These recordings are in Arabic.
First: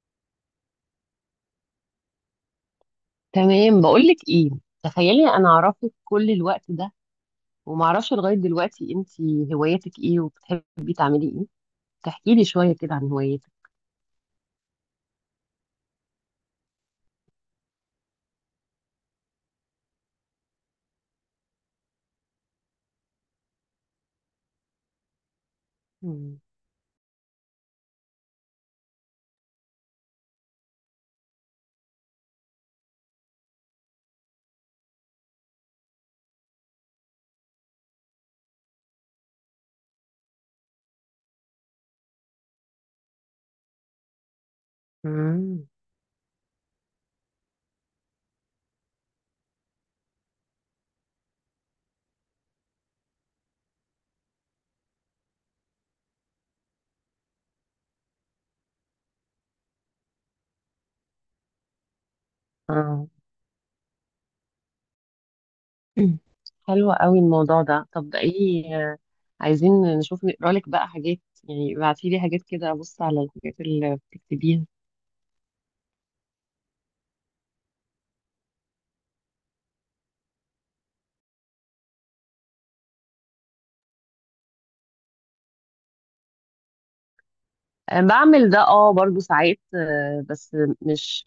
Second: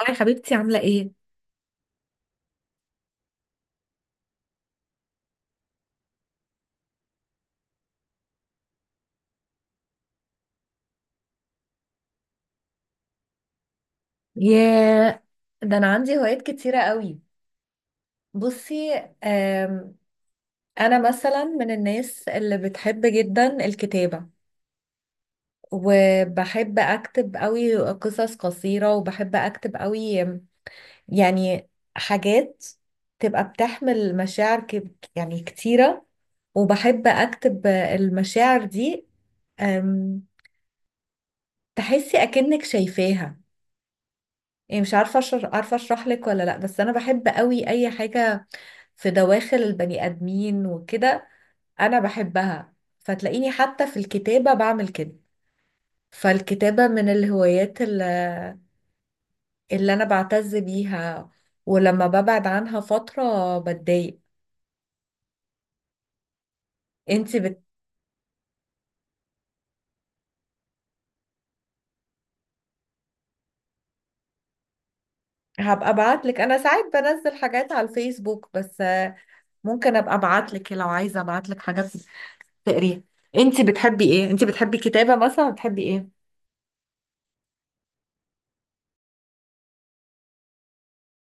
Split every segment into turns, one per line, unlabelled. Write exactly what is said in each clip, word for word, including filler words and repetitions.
هاي حبيبتي عاملة ايه؟
تمام، بقولك ايه. تخيلي انا اعرفك كل الوقت ده وما اعرفش لغايه دلوقتي انتي هواياتك ايه وبتحبي تعملي ايه؟ تحكي لي شويه كده عن هواياتك.
ياه، ده انا عندي هوايات كتيرة قوي. بصي. آم، انا مثلا من الناس اللي بتحب جدا الكتابة،
مم.
وبحب اكتب قوي قصص قصيرة، وبحب اكتب قوي آم، يعني حاجات تبقى بتحمل مشاعر ك- يعني كتيرة، وبحب اكتب آه، المشاعر دي. آم، تحسي اكنك شايفاها. يعني مش عارفة أشر-
مم.
عارفة اشرح لك ولا لا، بس انا بحب قوي اي حاجة في دواخل البني آدمين وكده. أنا بحبها، فتلاقيني حتى في الكتابة بعمل كده. فالكتابة من الهوايات اللي, اللي أنا بعتز بيها، ولما ببعد عنها
اه.
فترة بتضايق.
حلو قوي
انتي بت...
الموضوع ده. طب ده ايه؟ آه، عايزين نشوف نقرا لك بقى حاجات، يعني ابعتي لي حاجات كده ابص على الحاجات اللي بتكتبيها.
هبقى ابعتلك. انا ساعات بنزل حاجات على الفيسبوك، بس آه، ممكن ابقى ابعتلك لو عايزه ابعتلك حاجات تقريها. انتي بتحبي ايه؟ انتي بتحبي كتابه مثلا، بتحبي ايه؟
آه، بعمل ده، اه برضو ساعات، آه، بس مش،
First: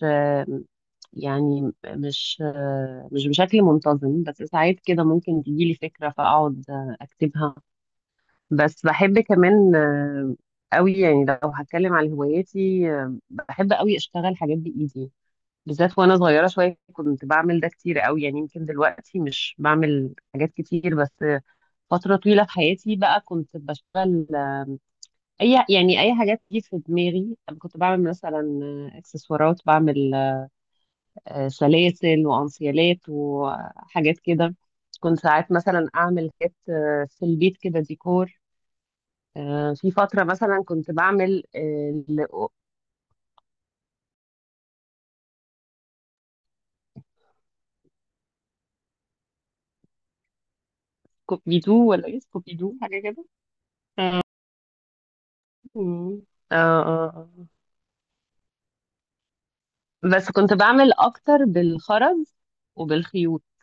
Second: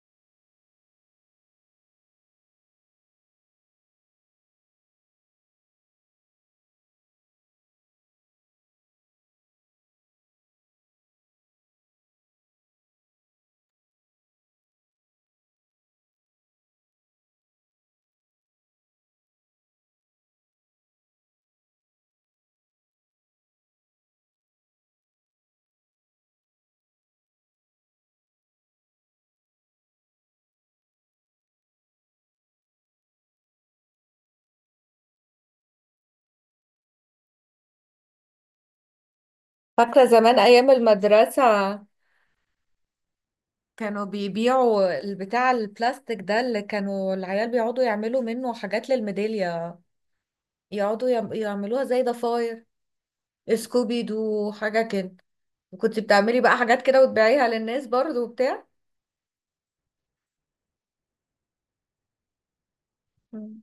يعني م- مش آه، مش بشكل منتظم، بس ساعات كده ممكن تجيلي فكرة فأقعد آه، أكتبها. بس بحب كمان، آه، أوي يعني، لو هتكلم على هواياتي آه، بحب أوي أشتغل حاجات بإيدي، بالذات وأنا صغيرة شوية كنت بعمل ده كتير أوي، يعني يمكن دلوقتي مش بعمل حاجات كتير بس، آه، فترة طويلة في حياتي بقى كنت بشتغل، آه، أي يعني أي حاجات تيجي في دماغي كنت بعمل مثلا آه، إكسسوارات، بعمل آه، سلاسل وانسيالات وحاجات كده. كنت ساعات مثلا اعمل حاجات آه، في البيت كده ديكور، آه، في
فاكره
فترة
زمان
مثلا
ايام
كنت بعمل
المدرسه
آه، ل-
كانوا بيبيعوا البتاع البلاستيك ده اللي كانوا العيال بيقعدوا يعملوا منه حاجات للميدالية، يقعدوا يعم- يعملوها
كوبيدو
زي
ولا ايه،
ضفاير،
كوبيدو حاجة كده.
سكوبي دو حاجة كده. وكنت
مم.
بتعملي بقى
اه
حاجات كده
اه.
وتبيعيها للناس برضو وبتاع.
آه. بس كنت بعمل اكتر بالخرز وبالخيوط،
مم.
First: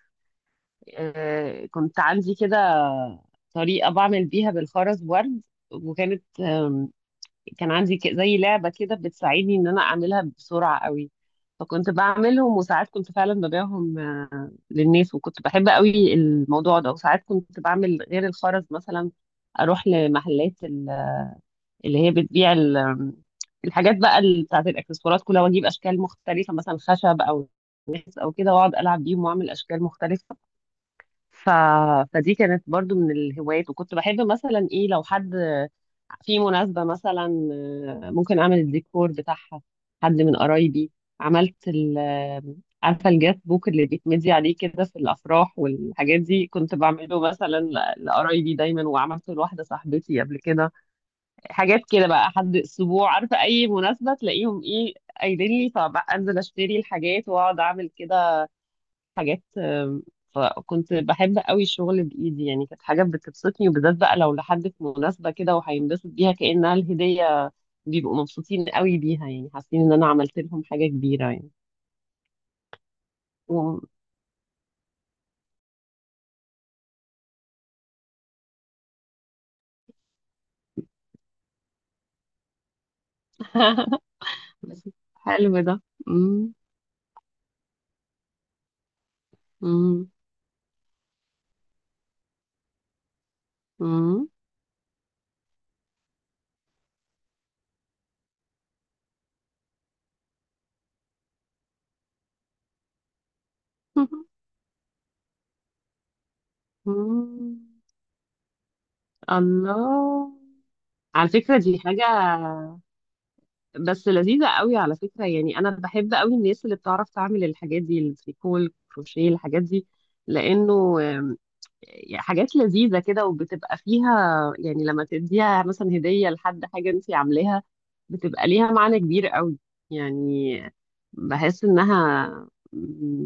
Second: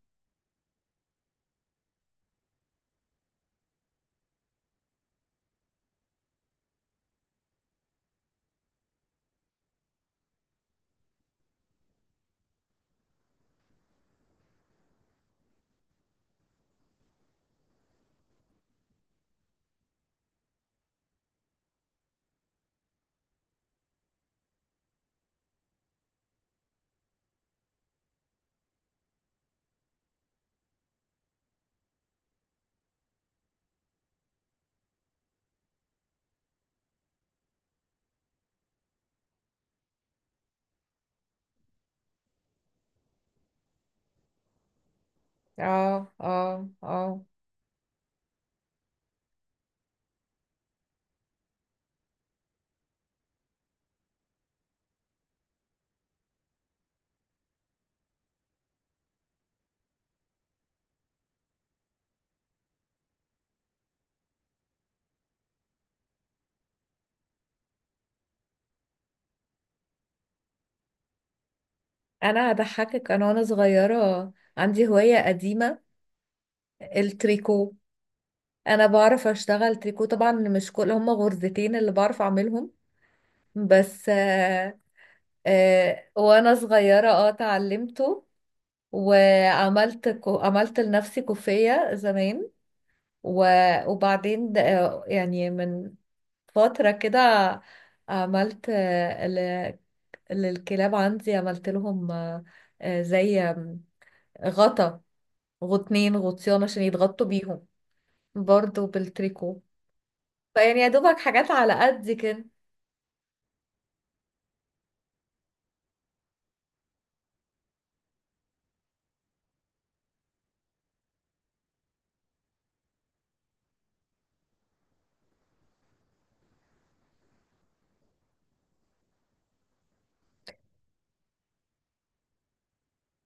آه، كنت عندي كده طريقة بعمل بيها بالخرز ورد، وكانت كان عندي ك- زي لعبة كده بتساعدني إن أنا أعملها بسرعة قوي، فكنت بعملهم وساعات كنت فعلا ببيعهم آه، للناس، وكنت بحب قوي الموضوع ده. وساعات كنت بعمل غير الخرز مثلا أروح لمحلات ال- اللي هي بتبيع ال- الحاجات بقى ال- بتاعت الإكسسوارات كلها، وأجيب أشكال مختلفة مثلا خشب أو نحاس أو كده، وأقعد ألعب بيهم وأعمل أشكال مختلفة. ف... فدي كانت برضو من الهوايات، وكنت بحب مثلا ايه لو حد في مناسبة مثلا، آه، ممكن اعمل الديكور بتاعها، حد من قرايبي. عملت ال آه، عارفة الجات بوك اللي بيتمدي عليه كده في الافراح
اه،
والحاجات دي،
اه،
كنت بعمله
اه.
مثلا ل- لقرايبي دايما، وعملته لواحدة صاحبتي قبل كده. حاجات كده بقى حد اسبوع، عارفة اي مناسبة تلاقيهم ايه قايلين لي، فبقى انزل اشتري الحاجات واقعد اعمل كده حاجات. آم، فكنت بحب قوي الشغل بإيدي، يعني كانت حاجة بتبسطني، وبالذات بقى لو لحد في مناسبة كده وهينبسط بيها كأنها الهدية، بيبقوا مبسوطين قوي بيها، يعني حاسين إن أنا عملت لهم حاجة كبيرة يعني.
انا هضحكك، انا وانا
و...
صغيرة عندي هواية قديمة: التريكو. انا بعرف اشتغل تريكو طبعا، مش كل هم غرزتين اللي بعرف اعملهم، بس آه
بس حلو ده.
آه
مم.
وانا صغيرة اه اتعلمته.
مم.
وعملت كو... عملت لنفسي كوفية زمان. و...
مم.
وبعدين د- يعني من فترة كده عملت آه، ل... للكلاب، عندي عملت لهم آه، آه، زي آم، غطا غطنين غطيان عشان يتغطوا
مم.
بيهم، برضو بالتريكو.
الله،
فيعني يا دوبك
على
حاجات
فكرة
على
دي حاجة
قد كده.
بس لذيذة قوي، على فكرة يعني، أنا بحب قوي الناس اللي بتعرف تعمل الحاجات دي، التريكو، الكروشيه، الحاجات دي، لأنه يعني حاجات لذيذة كده وبتبقى فيها، يعني لما تديها مثلا هدية لحد، حاجة انت عاملاها بتبقى ليها معنى كبير قوي، يعني بحس انها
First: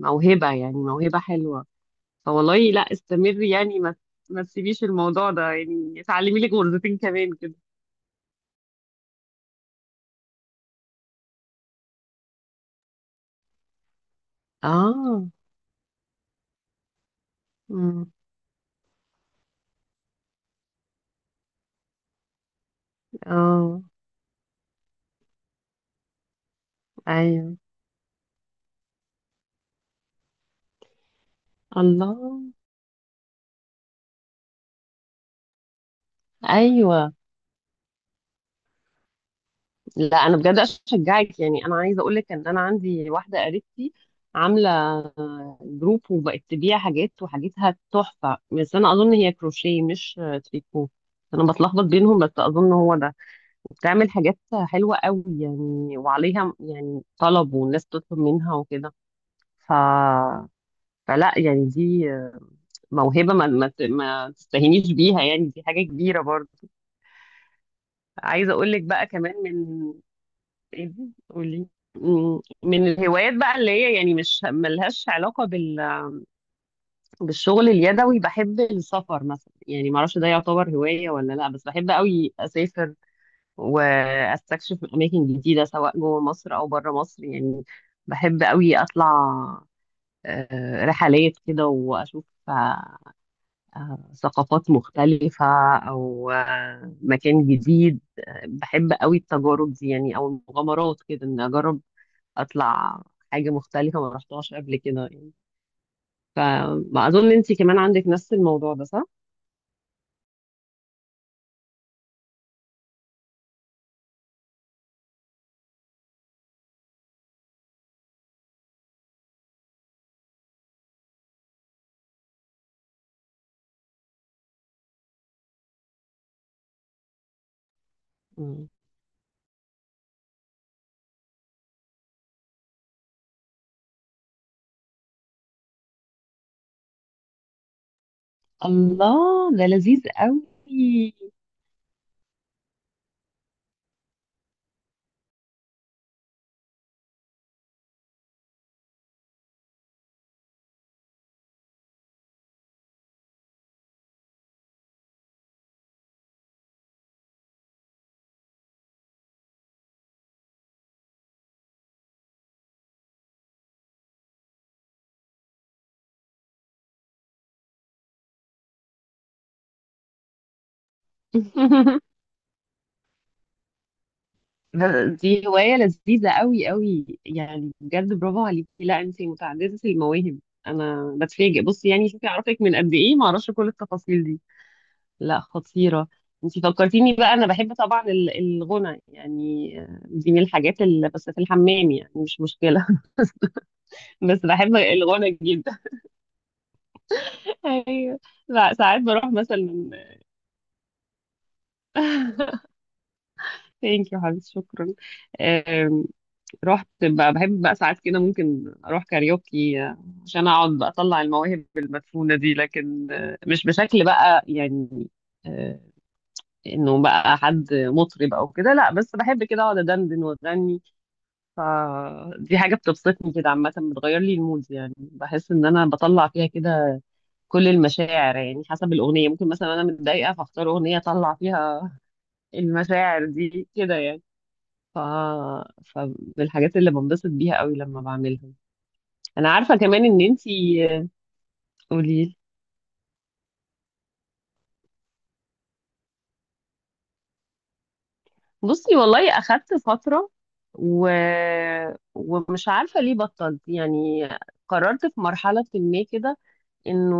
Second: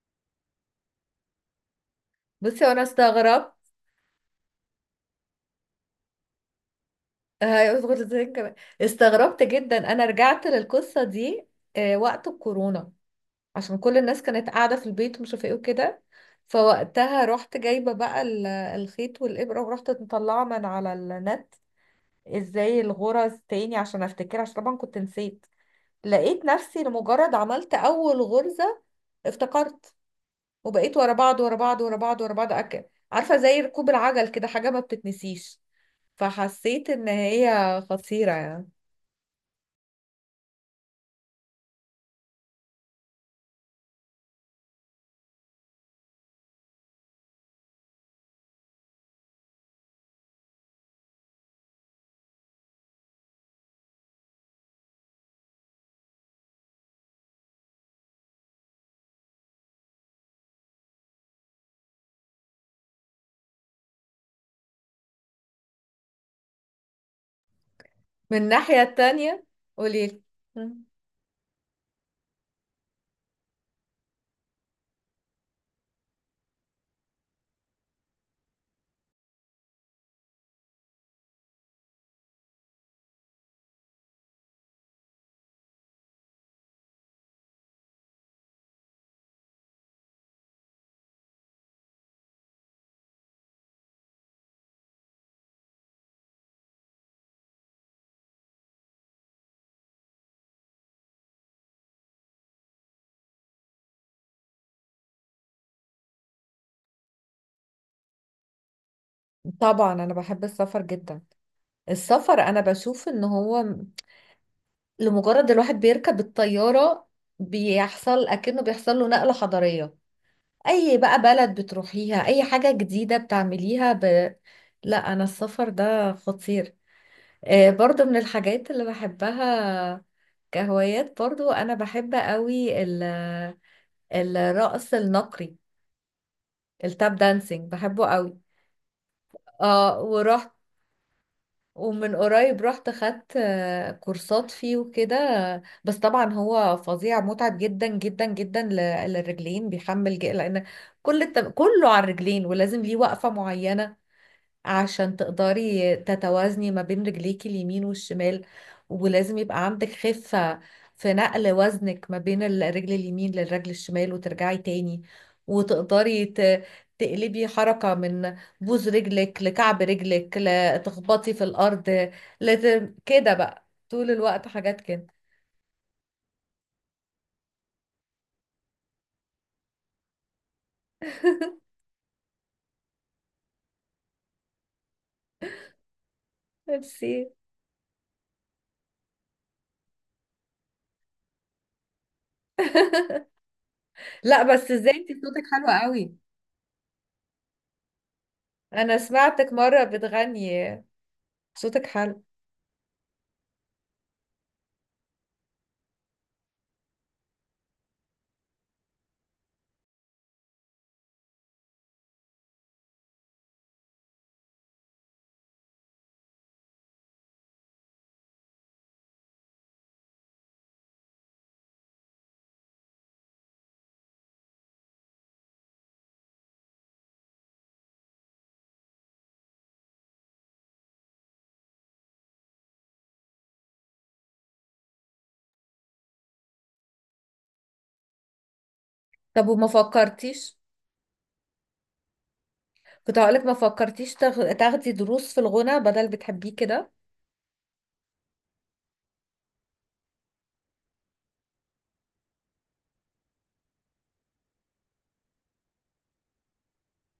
موهبة، يعني موهبة حلوة. فوالله
بصي،
لا
وانا
استمري
استغربت.
يعني، ما ما تسيبيش الموضوع ده، يعني اتعلمي لك غرزتين كمان
آه،
كده.
هيظبط ازاي كمان. استغربت جدا، انا رجعت للقصة دي آه، وقت الكورونا، عشان كل الناس كانت قاعدة في البيت
اه.
ومش عارفة ايه وكده. فوقتها رحت جايبة
أمم.
بقى ال- الخيط والإبرة، ورحت مطلعة من على النت ازاي الغرز تاني
اه.
عشان افتكر، عشان طبعا كنت نسيت. لقيت نفسي لمجرد
ايوه.
عملت أول غرزة افتكرت، وبقيت ورا بعض ورا بعض ورا بعض ورا
الله.
بعض أكل. عارفة زي ركوب العجل كده، حاجة ما بتتنسيش. فحسيت إن
ايوه.
هي خطيرة يعني.
لا انا بجد اشجعك، يعني انا عايزه اقول لك ان انا عندي واحده قريبتي عامله جروب، وبقت تبيع حاجات، وحاجتها تحفه، بس انا اظن هي كروشيه مش تريكو، انا بتلخبط بينهم بس اظن هو ده، وبتعمل حاجات حلوه قوي يعني، وعليها يعني طلب، والناس تطلب منها وكده. ف فلا يعني دي موهبه، ما ما ما تستهينيش بيها، يعني دي حاجه كبيره برضه.
من
عايزه اقول
الناحية
لك بقى كمان
التانية
من.
قوليلي. مم.
ايه دي؟ قولي. م- من الهوايات بقى اللي هي يعني مش ملهاش علاقة بال... بالشغل اليدوي، بحب السفر مثلا، يعني معرفش ده يعتبر هواية ولا لا، بس بحب قوي أسافر وأستكشف أماكن جديدة، سواء جوه مصر أو بره مصر، يعني بحب قوي أطلع آه، رحلات كده وأشوف آه، آه، ثقافات مختلفة، أو آه، مكان جديد، آه، بحب قوي التجارب دي يعني، او المغامرات كده، ان اجرب اطلع حاجه مختلفه ما رحتهاش قبل كده يعني. فاظن انت كمان عندك نفس الموضوع ده، صح؟
طبعا أنا بحب السفر جدا. السفر انا بشوف ان هو لمجرد الواحد بيركب الطيارة بيحصل اكنه بيحصل له نقلة حضارية. اي بقى بلد بتروحيها، اي حاجة جديدة بتعمليها ب... لا، انا السفر ده خطير، آه، برضو من
مم.
الحاجات اللي بحبها كهوايات. برضو انا بحب قوي ال... الرقص النقري، التاب دانسينج، بحبه قوي.
الله، ده
اه،
لذيذ
ورحت،
قوي.
ومن قريب رحت خدت آه، كورسات فيه وكده. بس طبعا هو فظيع، متعب جدا جدا جدا ل- للرجلين، بيحمل ج- لان كل التم... كله على الرجلين، ولازم ليه وقفة معينة عشان تقدري تتوازني ما بين رجليكي اليمين والشمال. ولازم يبقى عندك خفة في نقل وزنك ما بين الرجل اليمين للرجل الشمال، وترجعي تاني، وتقدري ت... تقلبي حركة من بوز رجلك لكعب رجلك لتخبطي في الأرض. لازم كده بقى طول الوقت حاجات
ده-
كده.
دي هوايه لذيذه قوي قوي، يعني بجد برافو عليكي، لا انت متعدده المواهب، انا بتفاجئ، بصي يعني شوفي اعرفك من قد ايه، ما اعرفش كل التفاصيل دي. لا خطيره، انت
ميرسي.
فكرتيني بقى، انا بحب طبعا ال- الغنى يعني، آه، دي من الحاجات اللي بس في الحمام يعني، مش مشكله. بس
لا بس
بحب
ازاي؟ انت
الغنى
صوتك حلو
جدا.
قوي.
ايوه. لا
انا
ساعات بروح
سمعتك مرة
مثلا.
بتغني، صوتك حلو.
ثانك يو حبيبتي، شكرا. آم، رحت بقى، بحب بقى ساعات كده ممكن اروح كاريوكي، آه، عشان اقعد بقى اطلع المواهب المدفونة دي، لكن آه، مش بشكل بقى يعني، آه، انه بقى حد مطرب او كده، لا بس بحب كده اقعد ادندن واغني، فدي حاجة بتبسطني كده عامة، بتغير لي المود، يعني بحس ان انا بطلع فيها كده كل المشاعر يعني، حسب الأغنية، ممكن مثلا أنا متضايقة فأختار أغنية أطلع فيها المشاعر دي كده يعني. ف... فبالحاجات اللي بنبسط بيها قوي لما بعملها.
طب
انا
وما
عارفة كمان ان انتي.
فكرتيش؟
قولي.
كنت هقولك ما فكرتيش تاخ- تاخدي دروس في الغنى بدل بتحبيه كده.
بصي والله اخدت فترة، و... ومش عارفة ليه بطلت يعني، قررت في مرحلة ما كده انه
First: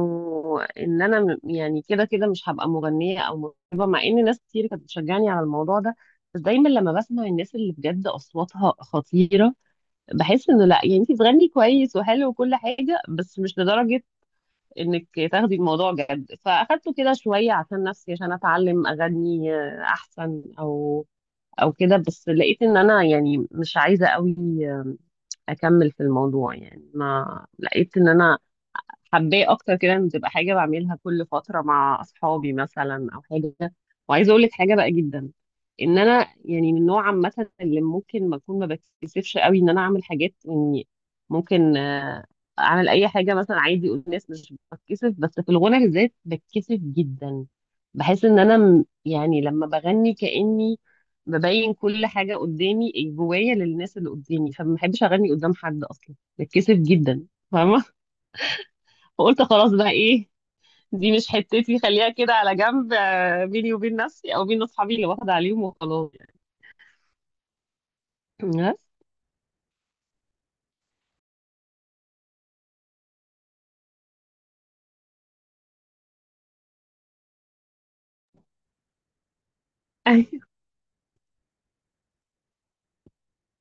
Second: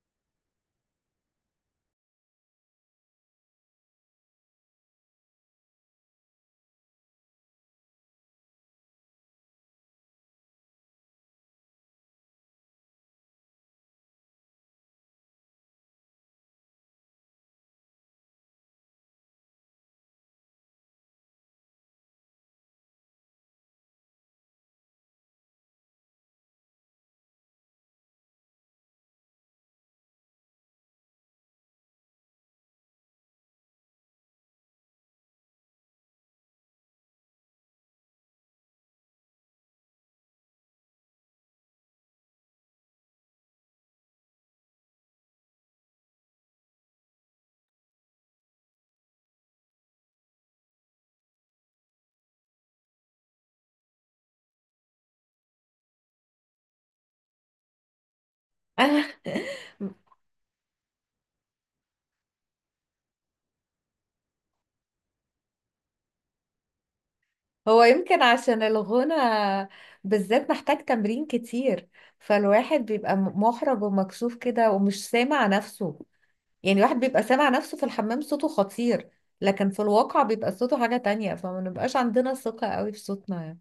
ان انا، م- يعني كده كده مش هبقى مغنية او مطربة، مع ان ناس كتير كانت بتشجعني على الموضوع ده، بس دايما لما بسمع الناس اللي بجد اصواتها خطيرة، بحس انه لا يعني انت بتغني كويس وحلو وكل حاجه بس مش لدرجه انك تاخدي الموضوع جد، فاخدته كده شويه عشان نفسي عشان اتعلم اغني آه، احسن او او كده، بس لقيت ان انا يعني مش عايزه قوي آه، اكمل في الموضوع، يعني ما لقيت ان انا حباه اكتر كده، ان تبقى حاجه بعملها كل فتره مع اصحابي مثلا او حاجه. وعايزه اقول لك حاجه بقى جدا، ان انا يعني من نوع عامه اللي ممكن ما اكون ما بتكسفش قوي ان انا اعمل حاجات، يعني ممكن آه، اعمل اي حاجه مثلا عادي اقول، الناس مش بتكسف، بس في الغنى بالذات بتكسف جدا، بحس ان انا، م- يعني لما بغني كاني ببين كل حاجه قدامي إيه، جوايا للناس اللي قدامي، فما بحبش اغني قدام حد اصلا بتكسف جدا، فاهمه؟ فقلت خلاص بقى، ايه دي مش حتتي، خليها كده على جنب، آه، بيني وبين نفسي او بين اصحابي اللي واخده عليهم وخلاص يعني.
هو يمكن عشان
بس
الغنى بالذات محتاج تمرين كتير، فالواحد بيبقى م- محرج ومكسوف كده ومش سامع نفسه. يعني الواحد بيبقى سامع نفسه في الحمام صوته خطير، لكن في الواقع
أيوة،
بيبقى صوته حاجة تانية، فما نبقاش عندنا ثقة قوي في صوتنا يعني.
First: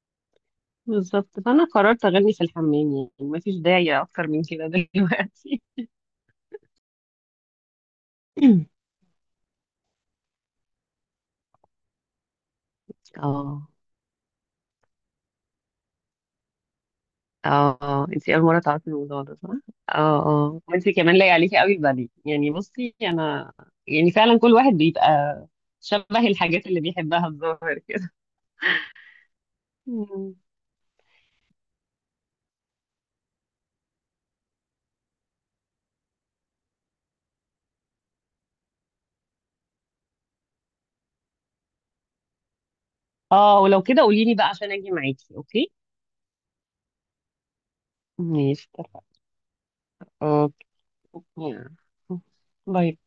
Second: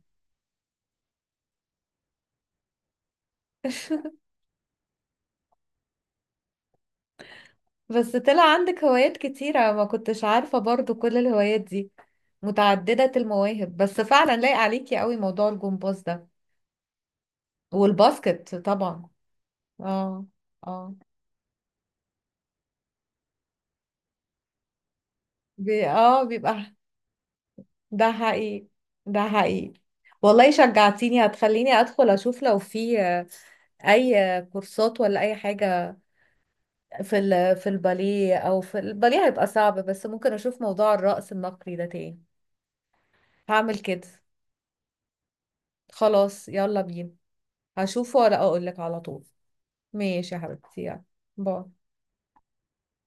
بالظبط، فانا قررت اغني في الحمام يعني، مفيش داعي اكتر من كده. دلوقتي.
بس طلع عندك هوايات كتيرة، ما كنتش عارفة برضو كل الهوايات دي. متعددة
اه
المواهب. بس فعلا لايق عليكي قوي موضوع الجمباز ده،
اه، انتي اول
والباسكت
مره تعرفي
طبعا.
الموضوع ده صح؟ اه
اه،
اه، وانتي
اه،
كمان لايق عليكي قوي الباليه يعني، بصي انا يعني فعلا كل واحد بيبقى
بي اه
شبه الحاجات
بيبقى.
اللي بيحبها، الظاهر
ده
كده.
حقيقي، ده حقيقي.
مم.
والله شجعتيني، هتخليني ادخل اشوف لو في آه، اي كورسات ولا اي حاجة في ال في الباليه، او في الباليه هيبقى صعب، بس ممكن اشوف موضوع الرقص النقري ده تاني.
اه،
هعمل
ولو كده
كده.
قوليلي بقى عشان اجي معاكي، اوكي.
خلاص يلا بينا. هشوفه ولا اقول
ماشي.
لك على طول؟ ماشي يا
أوكيه.
حبيبتي، يلا. باي.
لا يبعد.